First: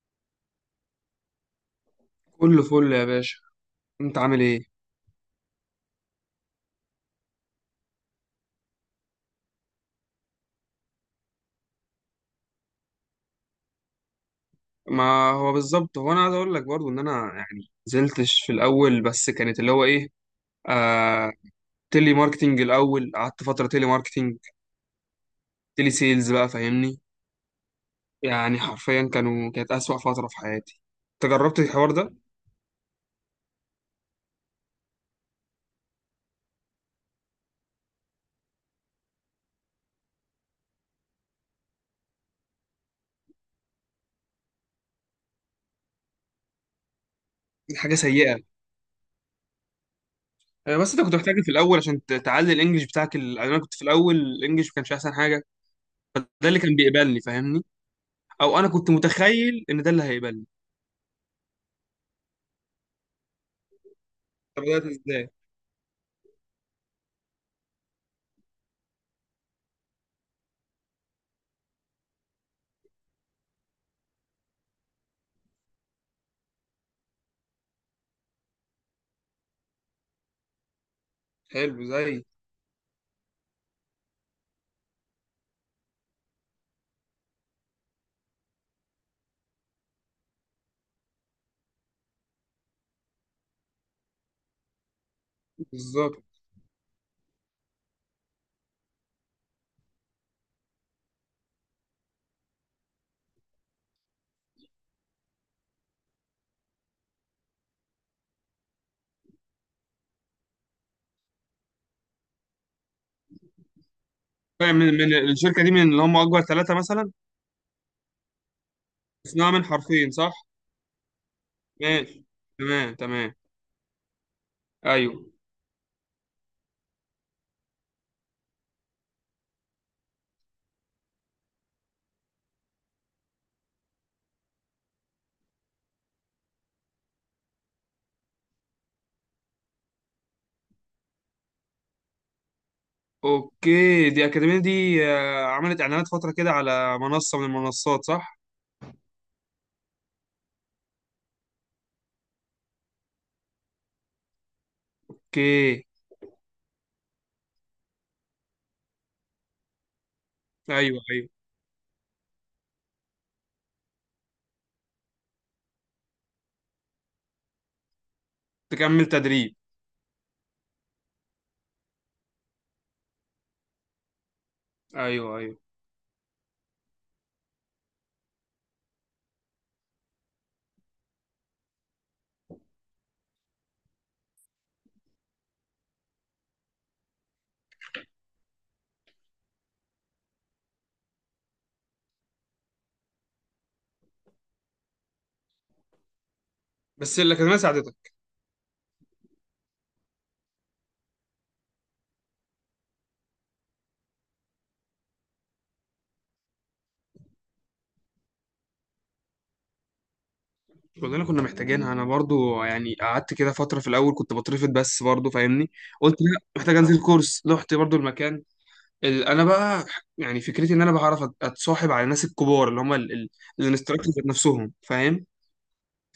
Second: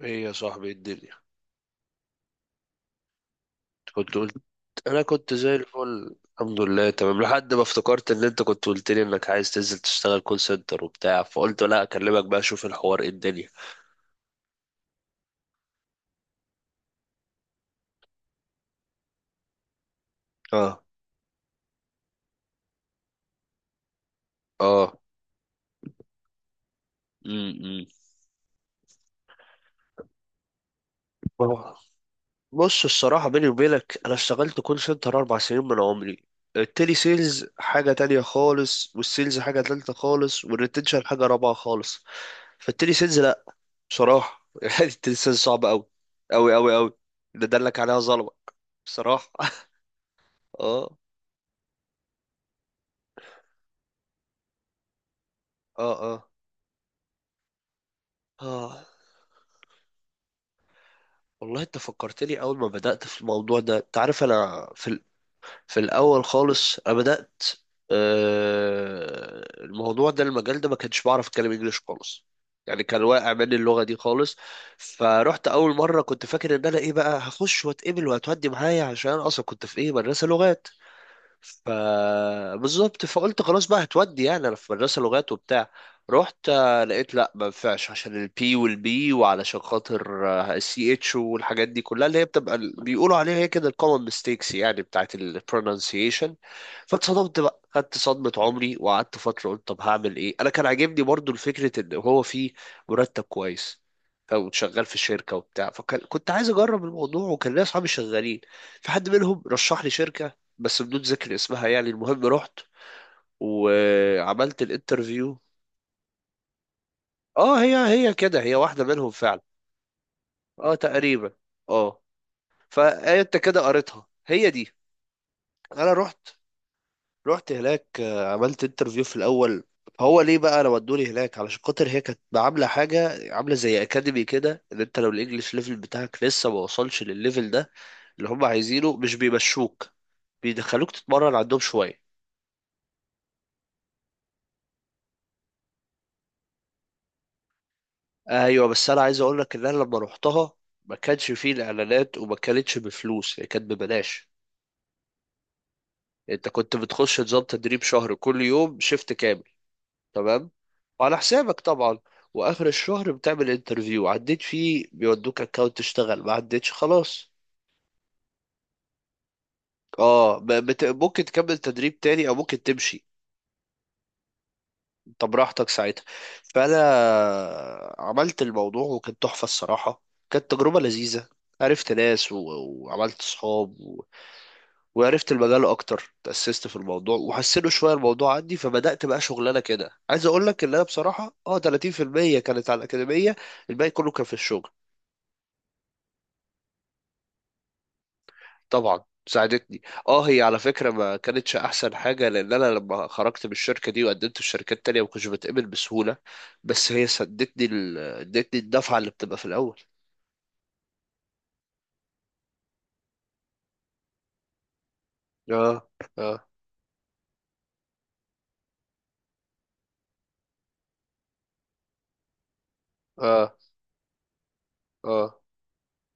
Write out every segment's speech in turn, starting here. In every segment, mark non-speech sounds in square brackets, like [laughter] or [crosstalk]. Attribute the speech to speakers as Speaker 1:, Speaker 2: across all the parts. Speaker 1: ايه يا صاحبي؟ إيه الدنيا؟
Speaker 2: كله فل يا باشا.
Speaker 1: كنت
Speaker 2: انت
Speaker 1: قلت.
Speaker 2: عامل ايه؟
Speaker 1: انا كنت زي الفل الحمد لله، تمام لحد ما افتكرت ان انت كنت قلت لي انك عايز تنزل تشتغل كول سنتر وبتاع، فقلت لا اكلمك بقى اشوف الحوار ايه الدنيا.
Speaker 2: ما هو بالظبط، هو انا عايز اقول لك برضو ان انا يعني نزلتش في الاول، بس كانت اللي هو ايه،
Speaker 1: اه.
Speaker 2: آه، تيلي ماركتينج. الاول قعدت فتره تيلي ماركتينج،
Speaker 1: اه.
Speaker 2: تيلي سيلز بقى، فاهمني.
Speaker 1: امم.
Speaker 2: يعني حرفيا كانت اسوأ فتره في حياتي. انت جربت
Speaker 1: آه.
Speaker 2: الحوار ده؟
Speaker 1: بص، الصراحة بيني وبينك انا اشتغلت كول سنتر اربع سنين من عمري. التيلي سيلز حاجة تانية خالص، والسيلز حاجة تالتة خالص، والريتنشن حاجة رابعة خالص. فالتيلي سيلز لا، بصراحة [laughs] يعني التيلي سيلز صعب اوي اوي اوي اوي. اللي
Speaker 2: دي
Speaker 1: دلك
Speaker 2: حاجه
Speaker 1: عليها ظلمة،
Speaker 2: سيئه.
Speaker 1: بصراحة [laughs]
Speaker 2: آه، بس
Speaker 1: اه.
Speaker 2: انت كنت محتاج في الاول عشان تعلي الانجليش بتاعك. يعني انا كنت في الاول الانجليش ما كانش احسن حاجه.
Speaker 1: اه.
Speaker 2: فده
Speaker 1: اه.
Speaker 2: اللي كان بيقبلني، فاهمني، او انا
Speaker 1: اه.
Speaker 2: كنت متخيل ان ده اللي هيقبلني.
Speaker 1: والله انت فكرتني اول ما بدأت في الموضوع ده. انت عارف
Speaker 2: طب
Speaker 1: انا
Speaker 2: بدات
Speaker 1: في ال...
Speaker 2: ازاي؟
Speaker 1: في الاول خالص انا بدأت. الموضوع ده، المجال ده، ما كنتش بعرف اتكلم انجليش خالص، يعني كان واقع مني اللغة دي خالص. فرحت اول مرة، كنت فاكر ان انا ايه بقى هخش واتقبل وهتودي معايا، عشان اصلا كنت في ايه مدرسة لغات.
Speaker 2: حلو، زي
Speaker 1: فبالظبط فقلت خلاص بقى هتودي، يعني انا في مدرسه لغات وبتاع. رحت، لقيت لا ما ينفعش عشان البي والبي وعلشان خاطر السي اتش والحاجات دي كلها، اللي هي بتبقى بيقولوا عليها هي كده الكومن ميستيكس، يعني بتاعت
Speaker 2: بالظبط.
Speaker 1: البرونانسيشن. فاتصدمت بقى، خدت صدمه عمري وقعدت فتره قلت طب هعمل ايه. انا كان عاجبني برضو الفكره ان هو في مرتب كويس او شغال في شركه وبتاع، فكنت عايز اجرب الموضوع، وكان ليا اصحابي شغالين، في حد منهم رشح لي شركه بس بدون ذكر اسمها. يعني المهم رحت وعملت
Speaker 2: طيب، من من
Speaker 1: الانترفيو.
Speaker 2: الشركة دي، من اللي هم أكبر ثلاثة مثلا؟
Speaker 1: اه، هي هي كده، هي واحدة منهم فعلا.
Speaker 2: اسمها من حرفين صح؟
Speaker 1: اه تقريبا. اه.
Speaker 2: ماشي، تمام تمام.
Speaker 1: فانت كده قريتها، هي دي.
Speaker 2: أيوه.
Speaker 1: انا رحت هناك، عملت انترفيو في الاول. هو ليه بقى انا ودوني هناك؟ علشان خاطر هي كانت عامله حاجه، عامله زي اكاديمي كده، ان انت لو الانجليش ليفل بتاعك لسه ما وصلش للليفل ده اللي هم عايزينه، مش بيمشوك، بيدخلوك تتمرن عندهم شويه.
Speaker 2: أوكي، دي أكاديمية دي، عملت إعلانات فترة كده على منصة من المنصات صح؟
Speaker 1: ايوه، بس انا عايز اقول لك ان انا لما روحتها ما كانش فيه الاعلانات، وما كانتش بفلوس، هي كانت ببلاش.
Speaker 2: أوكي.
Speaker 1: انت كنت بتخش نظام تدريب شهر، كل يوم شيفت كامل. تمام.
Speaker 2: أيوه
Speaker 1: وعلى
Speaker 2: أيوه.
Speaker 1: حسابك طبعا. واخر الشهر بتعمل انترفيو، عديت فيه بيودوك اكونت تشتغل، ما عدتش خلاص.
Speaker 2: تكمل تدريب؟
Speaker 1: ممكن تكمل تدريب تاني او ممكن تمشي. انت
Speaker 2: أيوه أيوه.
Speaker 1: براحتك ساعتها. فانا عملت الموضوع، وكانت تحفة الصراحة، كانت تجربة لذيذة. عرفت ناس وعملت صحاب، وعرفت المجال اكتر، تأسست في الموضوع وحسنوا شويه الموضوع عندي. فبدأت بقى شغلانه كده. عايز اقول لك ان انا بصراحه، 30% كانت على الاكاديميه، الباقي كله كان في الشغل.
Speaker 2: بس الأكاديمية ساعدتك؟
Speaker 1: طبعا ساعدتني. اه، هي على فكره ما كانتش احسن حاجه، لان انا لما خرجت من الشركه دي وقدمت في شركات تانية ما كنتش بتقبل بسهوله، بس هي سدتني ادتني الدفعه اللي بتبقى في الاول.
Speaker 2: كلنا كنا محتاجينها. أنا برضو يعني قعدت كده فترة، في الأول كنت بترفض، بس برضو فاهمني.
Speaker 1: اه.
Speaker 2: قلت
Speaker 1: اه.
Speaker 2: لا، محتاج أنزل كورس، رحت برضو المكان. انا بقى يعني فكرتي ان انا بعرف اتصاحب على الناس الكبار اللي هم
Speaker 1: اه.
Speaker 2: الانستراكتورز نفسهم، فاهم.
Speaker 1: اه.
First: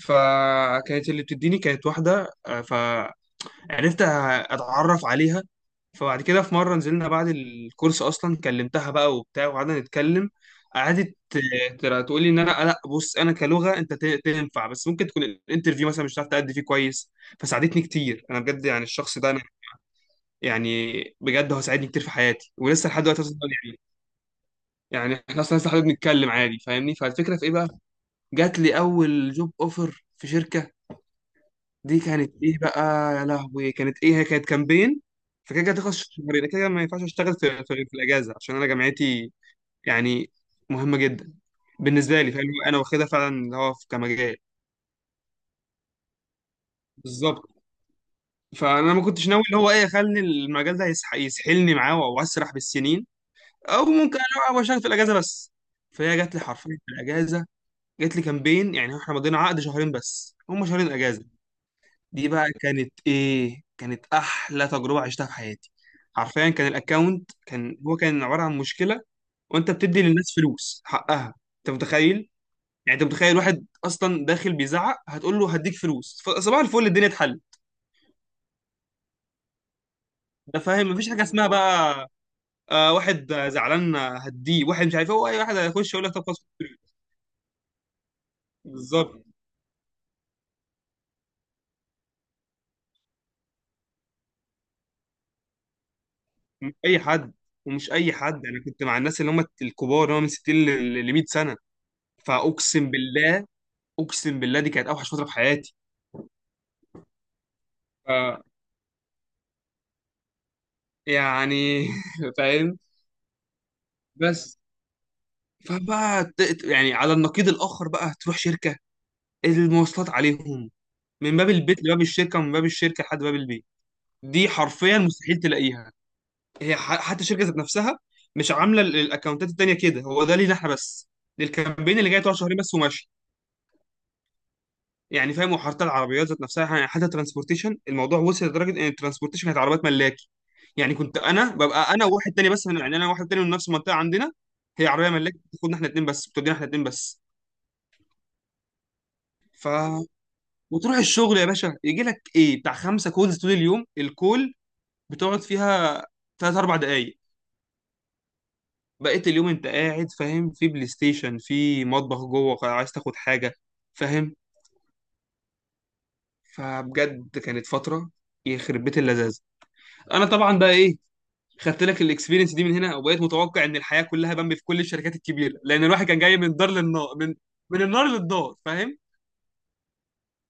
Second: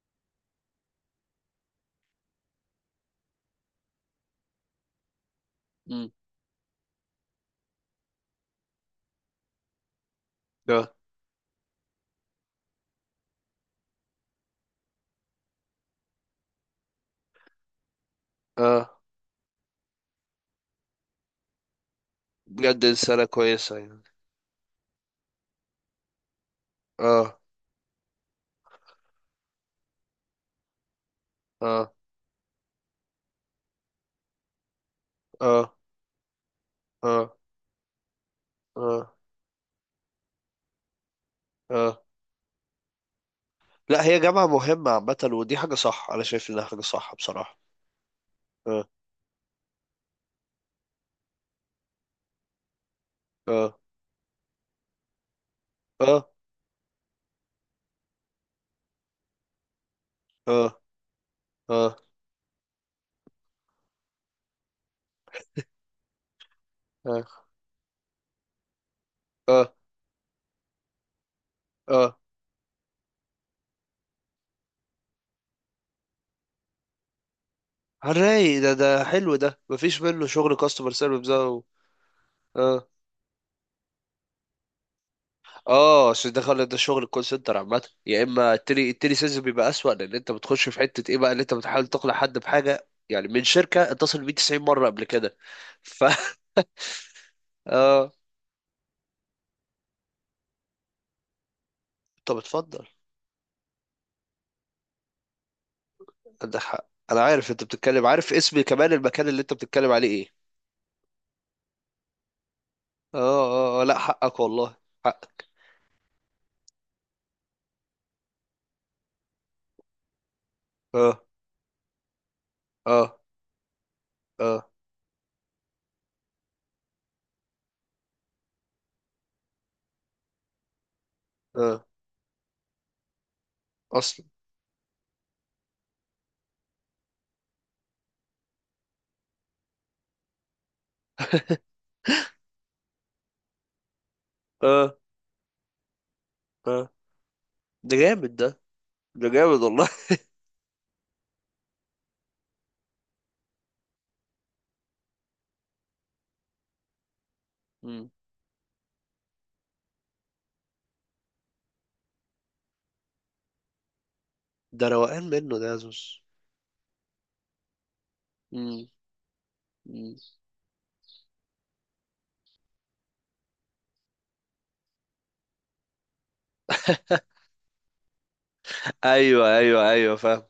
Speaker 2: فكانت اللي بتديني كانت واحده، فعرفت أ- اتعرف عليها.
Speaker 1: مم.
Speaker 2: فبعد كده في مره نزلنا بعد الكورس اصلا، كلمتها بقى وبتاع وقعدنا نتكلم.
Speaker 1: اه.
Speaker 2: قعدت ترى تقول لي ان انا لا، بص انا كلغه انت تنفع، بس ممكن تكون الانترفيو مثلا مش هتعرف تأدي فيه كويس. فساعدتني كتير انا بجد، يعني
Speaker 1: اه
Speaker 2: الشخص ده انا يعني بجد هو ساعدني كتير في حياتي،
Speaker 1: بجد،
Speaker 2: ولسه لحد دلوقتي
Speaker 1: انسانه
Speaker 2: أصلاً
Speaker 1: كويسه
Speaker 2: يعني.
Speaker 1: يعني.
Speaker 2: يعني احنا اصلا لسه حابب نتكلم عادي، فاهمني، فالفكره
Speaker 1: اه.
Speaker 2: في ايه بقى؟ جات لي اول جوب اوفر في شركه.
Speaker 1: اه.
Speaker 2: دي كانت ايه بقى؟ يا لهوي كانت ايه، هي كانت كامبين. فكده كده
Speaker 1: اه.
Speaker 2: تخلص في شهرين، كده كده ما ينفعش اشتغل
Speaker 1: اه.
Speaker 2: في الاجازه عشان انا
Speaker 1: اه.
Speaker 2: جامعتي يعني مهمه جدا
Speaker 1: اه.
Speaker 2: بالنسبه لي، فاهم، انا واخدها فعلا اللي هو
Speaker 1: لا، هي
Speaker 2: كمجال
Speaker 1: جامعة مهمة عامة، ودي حاجة صح. أنا شايف إنها حاجة صح
Speaker 2: بالظبط.
Speaker 1: بصراحة. اه.
Speaker 2: فانا ما كنتش ناوي اللي هو ايه، خلني المجال ده يسحلني معاه واسرح بالسنين،
Speaker 1: اه.
Speaker 2: او ممكن انا اشتغل في الاجازه بس. فهي
Speaker 1: اه.
Speaker 2: جات لي حرفيا في الاجازه، جات لي كامبين، يعني احنا مضينا عقد شهرين بس، هم
Speaker 1: اه.
Speaker 2: شهرين اجازه.
Speaker 1: اه.
Speaker 2: دي بقى كانت ايه، كانت احلى تجربه عشتها في حياتي. حرفيا كان
Speaker 1: اه.
Speaker 2: الاكونت كان هو كان عباره عن مشكله. وانت
Speaker 1: اه.
Speaker 2: بتدي للناس فلوس حقها، انت
Speaker 1: اه.
Speaker 2: متخيل؟ يعني انت متخيل واحد اصلا داخل بيزعق هتقول له هديك فلوس، فصباح الفل الدنيا اتحل.
Speaker 1: هنلاقي ده حلو، ده مفيش منه شغل
Speaker 2: ده فاهم،
Speaker 1: كاستمر
Speaker 2: مفيش حاجه
Speaker 1: سيرفيس
Speaker 2: اسمها
Speaker 1: ده
Speaker 2: بقى.
Speaker 1: اه.
Speaker 2: آه، واحد زعلان هديه، واحد مش عارف إيه، هو اي واحد هيخش يقول
Speaker 1: اه
Speaker 2: لك طب
Speaker 1: عشان ده،
Speaker 2: خلاص،
Speaker 1: خلي ده، شغل الكول سنتر عامة يا إما التلي
Speaker 2: بالظبط.
Speaker 1: سيلز بيبقى أسوأ، لأن أنت بتخش في حتة إيه بقى، اللي أنت بتحاول تقنع حد بحاجة يعني من شركة اتصل بيه 90 مرة قبل كده [laughs] ف
Speaker 2: مش اي حد، ومش
Speaker 1: اه
Speaker 2: اي حد، انا كنت مع الناس اللي هم الكبار اللي هم من 60 ل 100 سنه.
Speaker 1: طب اتفضل.
Speaker 2: فاقسم بالله، اقسم بالله دي كانت اوحش فتره في حياتي.
Speaker 1: عندك حق. أنا عارف أنت بتتكلم،
Speaker 2: ف
Speaker 1: عارف اسم كمان المكان اللي أنت بتتكلم عليه إيه.
Speaker 2: يعني [laughs] فاهم،
Speaker 1: اه. لا حقك
Speaker 2: بس.
Speaker 1: والله. حقك.
Speaker 2: فبقى يعني، على النقيض الاخر بقى، تروح شركه، المواصلات عليهم.
Speaker 1: اه.
Speaker 2: من باب البيت لباب الشركه، ومن باب الشركه
Speaker 1: اه.
Speaker 2: لحد باب البيت، دي
Speaker 1: اه.
Speaker 2: حرفيا مستحيل تلاقيها. هي حتى الشركه ذات نفسها مش عامله الاكونتات التانيه كده، هو ده لينا احنا بس،
Speaker 1: اه
Speaker 2: للكامبين اللي جاي تقعد شهرين بس وماشي،
Speaker 1: اصلا.
Speaker 2: يعني فاهم. وحتى العربيات ذات نفسها يعني، حتى ترانسبورتيشن الموضوع وصل لدرجه ان الترانسبورتيشن كانت عربيات ملاكي، يعني كنت انا ببقى انا وواحد تاني بس يعني، انا واحد تاني من نفس المنطقه عندنا، هي
Speaker 1: اه.
Speaker 2: عربيه ملاكي بتاخدنا احنا اتنين بس، بتودينا احنا
Speaker 1: اه
Speaker 2: اتنين بس.
Speaker 1: ده جامد ده، ده جامد
Speaker 2: ف
Speaker 1: والله [laughs]
Speaker 2: وتروح الشغل يا باشا، يجي لك ايه بتاع خمسه كولز طول اليوم، الكول بتقعد فيها ثلاث اربع دقائق.
Speaker 1: مم.
Speaker 2: بقيت اليوم انت قاعد فاهم في بلاي ستيشن، في مطبخ جوه، عايز تاخد حاجه، فاهم.
Speaker 1: ده روقان منه ده، يا زوز.
Speaker 2: فبجد كانت فتره، يخرب
Speaker 1: مم.
Speaker 2: بيت اللذاذه.
Speaker 1: مم.
Speaker 2: انا طبعا بقى ايه، خدت لك الاكسبيرينس دي من هنا، وبقيت متوقع ان الحياه كلها بامبي في كل الشركات الكبيره، لان الواحد كان جاي من دار للنار، من النار للدار، فاهم.
Speaker 1: ايوه ايوه ايوه فاهم.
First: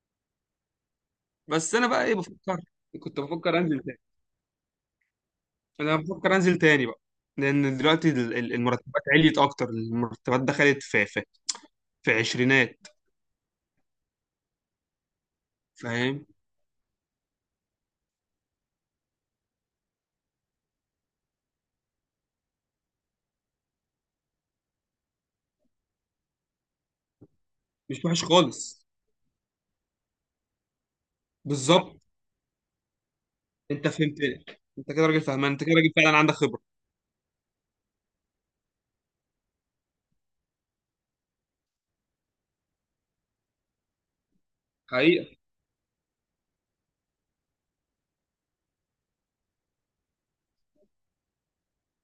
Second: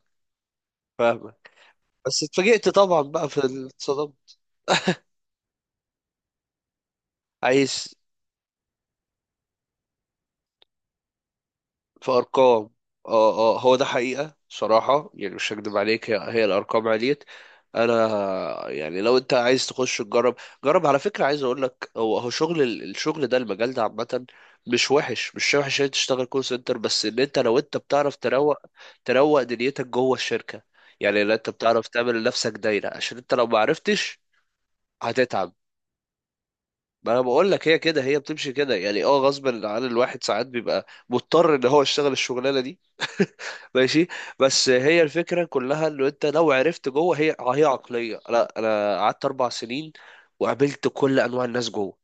Speaker 1: فاهمك.
Speaker 2: بس انا بقى ايه
Speaker 1: بس
Speaker 2: بفكر،
Speaker 1: اتفاجئت طبعا
Speaker 2: كنت
Speaker 1: بقى في
Speaker 2: بفكر انزل تاني،
Speaker 1: الاتصالات.
Speaker 2: انا بفكر انزل تاني بقى، لان
Speaker 1: عايز.
Speaker 2: دلوقتي المرتبات عليت اكتر، المرتبات دخلت في في
Speaker 1: في
Speaker 2: في
Speaker 1: ارقام.
Speaker 2: عشرينات،
Speaker 1: اه. اه هو ده حقيقة، صراحة يعني مش هكدب عليك، هي,
Speaker 2: فاهم.
Speaker 1: هي الارقام عليت. انا يعني لو انت عايز تخش تجرب، جرب على فكرة. عايز اقول لك، هو هو شغل الشغل ده، المجال ده عامة، مش وحش، مش وحش ان انت تشتغل كول سنتر، بس ان انت لو انت
Speaker 2: مش
Speaker 1: بتعرف
Speaker 2: وحش
Speaker 1: تروق،
Speaker 2: خالص،
Speaker 1: تروق دنيتك جوه الشركة، يعني لو انت بتعرف
Speaker 2: بالظبط،
Speaker 1: تعمل لنفسك دايرة، عشان انت لو ما
Speaker 2: انت
Speaker 1: عرفتش
Speaker 2: فهمتني. انت كده راجل فهمان،
Speaker 1: هتتعب.
Speaker 2: انت كده راجل فعلا عندك خبره،
Speaker 1: ما انا بقول لك، هي كده، هي بتمشي كده يعني، غصب عن الواحد ساعات بيبقى مضطر ان هو يشتغل الشغلانه دي [laughs] ماشي. بس هي
Speaker 2: حقيقي.
Speaker 1: الفكره كلها انه انت لو عرفت جوه، هي عقليه. لا، انا قعدت اربع سنين وقابلت كل انواع الناس جوه.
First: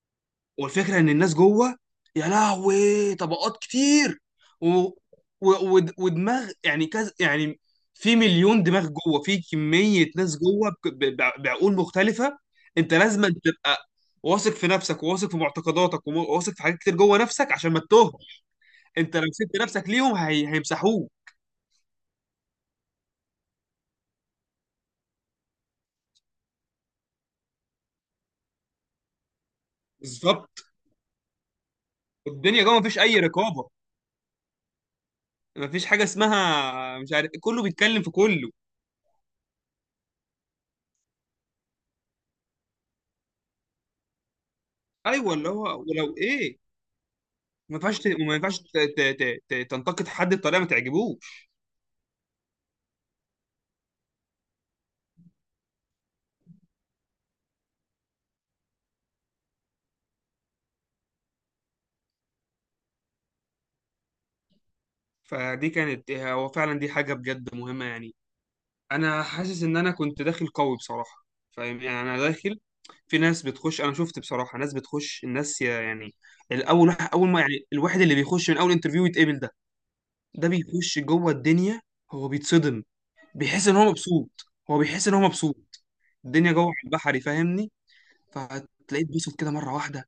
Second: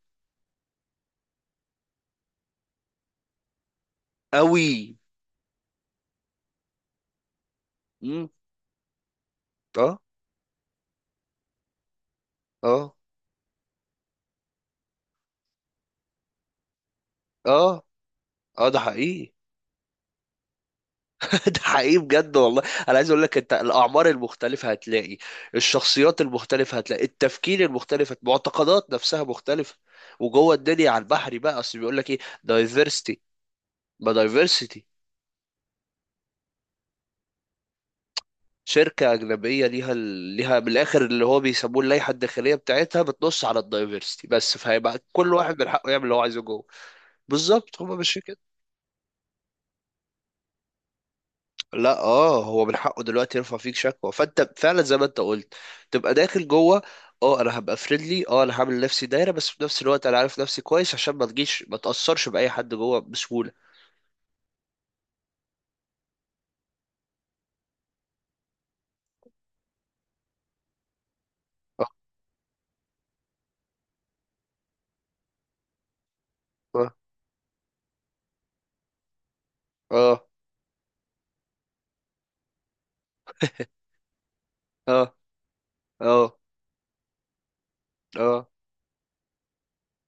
Speaker 2: والفكره ان الناس جوه يا لهوي طبقات كتير. و... و...
Speaker 1: قوي.
Speaker 2: ودماغ يعني كذا يعني، في
Speaker 1: امم.
Speaker 2: مليون دماغ جوه، في
Speaker 1: اه.
Speaker 2: كميه ناس جوه بعقول مختلفه.
Speaker 1: اه.
Speaker 2: انت لازم تبقى واثق في نفسك، وواثق في معتقداتك، وواثق في حاجات كتير جوه نفسك عشان ما
Speaker 1: اه.
Speaker 2: تتوه.
Speaker 1: اه ده
Speaker 2: انت لو
Speaker 1: حقيقي
Speaker 2: سبت نفسك ليهم، هيمسحوك.
Speaker 1: [laughs] ده حقيقي بجد والله. انا عايز اقول لك، انت الاعمار المختلفه هتلاقي، الشخصيات المختلفه هتلاقي، التفكير المختلف، المعتقدات نفسها مختلفه. وجوه
Speaker 2: بالظبط،
Speaker 1: الدنيا على البحر بقى، اصل بيقول لك ايه،
Speaker 2: الدنيا جوه مفيش
Speaker 1: دايفرسيتي،
Speaker 2: اي رقابه،
Speaker 1: ما دايفرسيتي.
Speaker 2: مفيش حاجه اسمها مش عارف، كله بيتكلم في كله.
Speaker 1: شركه اجنبيه ليها ليها من الاخر اللي هو بيسموه اللائحه الداخليه بتاعتها، بتنص على الدايفرسيتي بس، فهيبقى كل
Speaker 2: ايوه اللي
Speaker 1: واحد من
Speaker 2: هو،
Speaker 1: حقه يعمل اللي
Speaker 2: ولو
Speaker 1: هو عايزه
Speaker 2: ايه،
Speaker 1: جوه.
Speaker 2: ما
Speaker 1: بالظبط، هما
Speaker 2: ينفعش
Speaker 1: مش
Speaker 2: وما
Speaker 1: كده.
Speaker 2: ينفعش تنتقد حد بطريقه ما تعجبوش.
Speaker 1: لا، هو من حقه دلوقتي يرفع فيك شكوى. فانت فعلا زي ما انت قلت، تبقى داخل جوه، اه انا هبقى فريندلي، انا هعمل لنفسي دايره، بس في نفس الوقت انا عارف نفسي كويس عشان ما تجيش، ما تاثرش باي حد جوه بسهوله.
Speaker 2: فدي كانت هو فعلا، دي حاجه بجد مهمه يعني، انا حاسس ان انا كنت داخل قوي بصراحه، فاهم يعني انا داخل. في ناس بتخش، انا شفت بصراحه ناس بتخش الناس يعني، الاول
Speaker 1: اه.
Speaker 2: واحد اول ما يعني الواحد اللي بيخش من اول انترفيو يتقبل ده،
Speaker 1: اه.
Speaker 2: ده بيخش جوه الدنيا، هو بيتصدم، بيحس ان هو مبسوط، هو
Speaker 1: اه.
Speaker 2: بيحس ان هو مبسوط.
Speaker 1: اه. اه.
Speaker 2: الدنيا جوه على البحري، فاهمني،
Speaker 1: اه.
Speaker 2: فهتلاقيه اتبسط كده مره واحده،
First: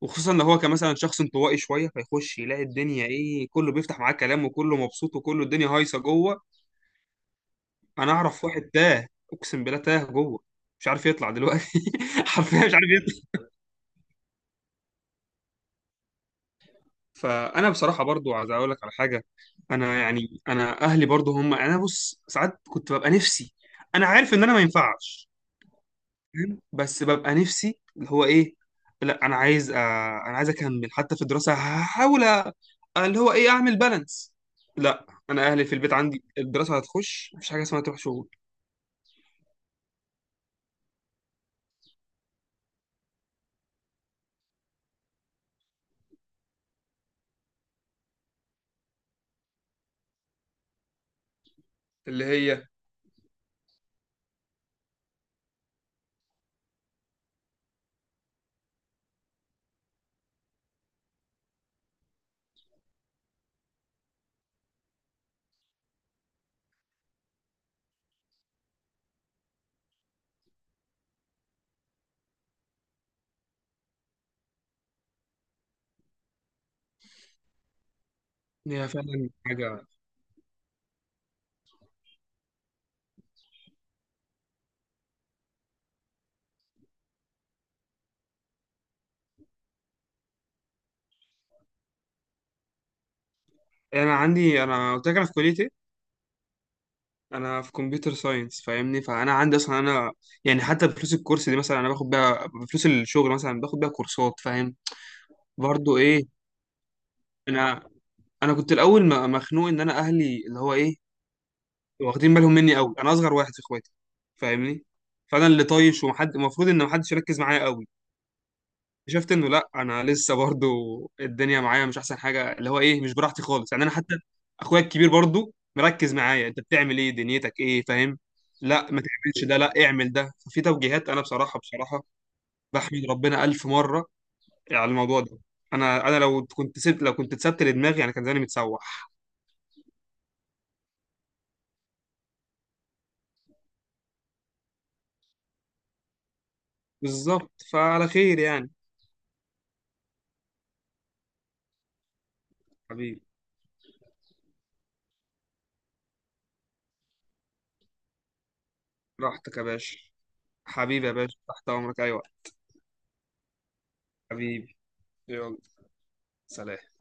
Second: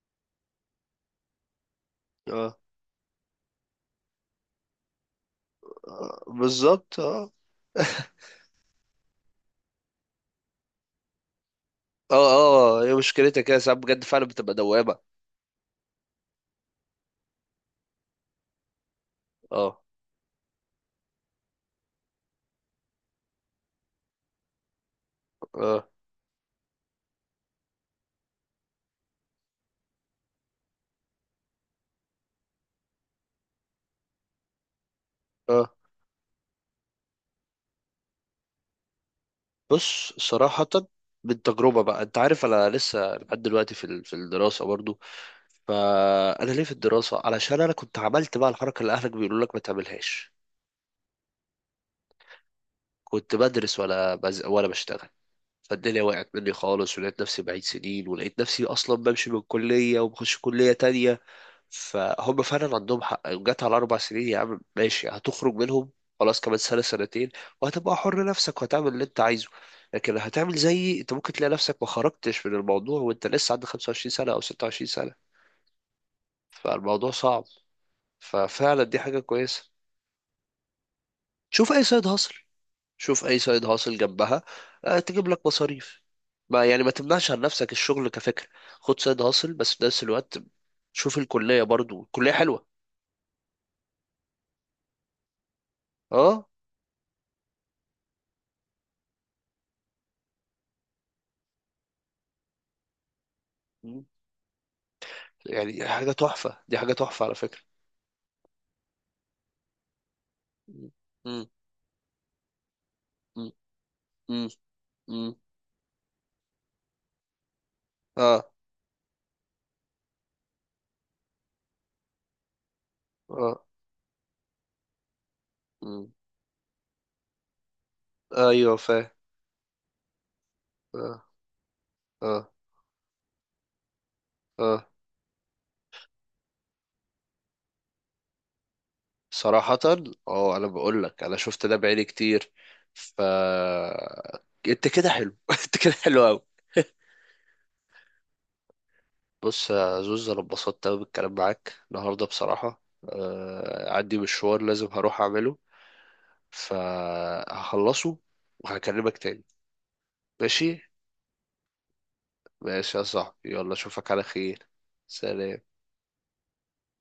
Speaker 2: وخصوصا لو هو كان مثلا شخص انطوائي شويه، فيخش
Speaker 1: اه.
Speaker 2: يلاقي الدنيا ايه، كله بيفتح معاه كلام، وكله مبسوط، وكله الدنيا هايصه
Speaker 1: آه.
Speaker 2: جوه.
Speaker 1: بالظبط. اه [laughs]
Speaker 2: انا اعرف واحد تاه، اقسم بالله تاه جوه، مش عارف يطلع دلوقتي، [laughs] حرفيا مش
Speaker 1: اه. اه
Speaker 2: عارف
Speaker 1: هي
Speaker 2: يطلع.
Speaker 1: مشكلتها كده ساعات بجد، فعلا بتبقى دوامه.
Speaker 2: فانا بصراحه برضو عايز اقول لك على حاجه،
Speaker 1: اه.
Speaker 2: انا يعني انا اهلي برضو هم، انا بص ساعات كنت ببقى نفسي، انا عارف ان انا ما ينفعش،
Speaker 1: اه.
Speaker 2: فاهم، بس ببقى نفسي اللي هو ايه، لا انا عايز، انا عايز اكمل حتى في الدراسه، هحاول اللي هو ايه اعمل بالانس. لا، انا اهلي
Speaker 1: اه.
Speaker 2: في البيت عندي الدراسه هتخش، مفيش حاجه اسمها تروح شغل.
Speaker 1: بص صراحه، من تجربه بقى، انت عارف انا لسه لحد دلوقتي في في الدراسه برضو. فانا ليه في الدراسه؟ علشان انا كنت عملت بقى الحركه اللي اهلك بيقولوا لك ما تعملهاش،
Speaker 2: اللي هي،
Speaker 1: كنت بدرس ولا بشتغل، فالدنيا وقعت مني خالص ولقيت نفسي بعيد سنين، ولقيت نفسي اصلا بمشي من كليه وبخش كليه تانية. فهم فعلا عندهم حق، جت على اربع سنين يا عم، ماشي هتخرج منهم، خلاص كمان سنه سنتين وهتبقى حر نفسك وهتعمل اللي انت عايزه. لكن هتعمل زيي، انت ممكن تلاقي نفسك ما خرجتش من الموضوع وانت لسه عندك 25 سنه او 26 سنه، فالموضوع صعب. ففعلا
Speaker 2: هي
Speaker 1: دي حاجه
Speaker 2: فعلا
Speaker 1: كويسه.
Speaker 2: حاجه.
Speaker 1: شوف اي سايد هاسل، شوف اي سايد هاسل جنبها تجيب لك مصاريف. ما يعني ما تمنعش عن نفسك الشغل كفكرة، خد سايد هاسل بس في نفس الوقت شوف الكلية، برضو الكلية حلوة.
Speaker 2: انا عندي، انا قلت لك انا في كليه ايه،
Speaker 1: اه.
Speaker 2: انا في كمبيوتر ساينس، فاهمني، فانا عندي اصلا انا يعني حتى بفلوس الكورس دي مثلا، انا باخد بيها بفلوس الشغل مثلا باخد بيها
Speaker 1: مم.
Speaker 2: كورسات، فاهم.
Speaker 1: يعني
Speaker 2: برضو
Speaker 1: حاجة
Speaker 2: ايه،
Speaker 1: تحفة، دي حاجة تحفة على فكرة.
Speaker 2: انا انا كنت الاول مخنوق ان انا اهلي اللي هو
Speaker 1: مم.
Speaker 2: ايه
Speaker 1: مم.
Speaker 2: واخدين بالهم مني قوي. انا اصغر
Speaker 1: مم.
Speaker 2: واحد في اخواتي،
Speaker 1: مم.
Speaker 2: فاهمني،
Speaker 1: مم.
Speaker 2: فانا اللي طايش ومحد المفروض ان محدش يركز معايا قوي.
Speaker 1: اه.
Speaker 2: اكتشفت انه لا، انا لسه برضو الدنيا معايا مش احسن حاجه، اللي هو ايه مش براحتي
Speaker 1: اه.
Speaker 2: خالص يعني، انا حتى اخويا الكبير برضو
Speaker 1: مم.
Speaker 2: مركز معايا، انت بتعمل ايه، دنيتك ايه، فاهم.
Speaker 1: ايوه
Speaker 2: لا ما
Speaker 1: فاهم.
Speaker 2: تعملش ده، لا اعمل ده، ففي توجيهات،
Speaker 1: اه.
Speaker 2: انا بصراحه بصراحه
Speaker 1: اه.
Speaker 2: بحمد ربنا الف مره على
Speaker 1: اه
Speaker 2: الموضوع ده. انا لو كنت سبت، لو كنت اتسبت لدماغي يعني كان زماني متسوح.
Speaker 1: صراحة. اه انا بقول لك، انا شفت ده بعيني كتير. ف انت كده حلو [laughs] انت كده حلو قوي.
Speaker 2: بالظبط، فعلى خير يعني.
Speaker 1: بص يا زوز، انا اتبسطت قوي بالكلام معاك النهارده بصراحه.
Speaker 2: حبيبي.
Speaker 1: عندي مشوار لازم هروح اعمله، فهخلصه وهكلمك تاني.
Speaker 2: راحتك يا باشا.
Speaker 1: ماشي.
Speaker 2: حبيبي يا باشا، تحت امرك اي وقت.
Speaker 1: ماشي يا صاحبي، يلا اشوفك على خير.
Speaker 2: حبيبي. يلا.
Speaker 1: سلام.
Speaker 2: سلام.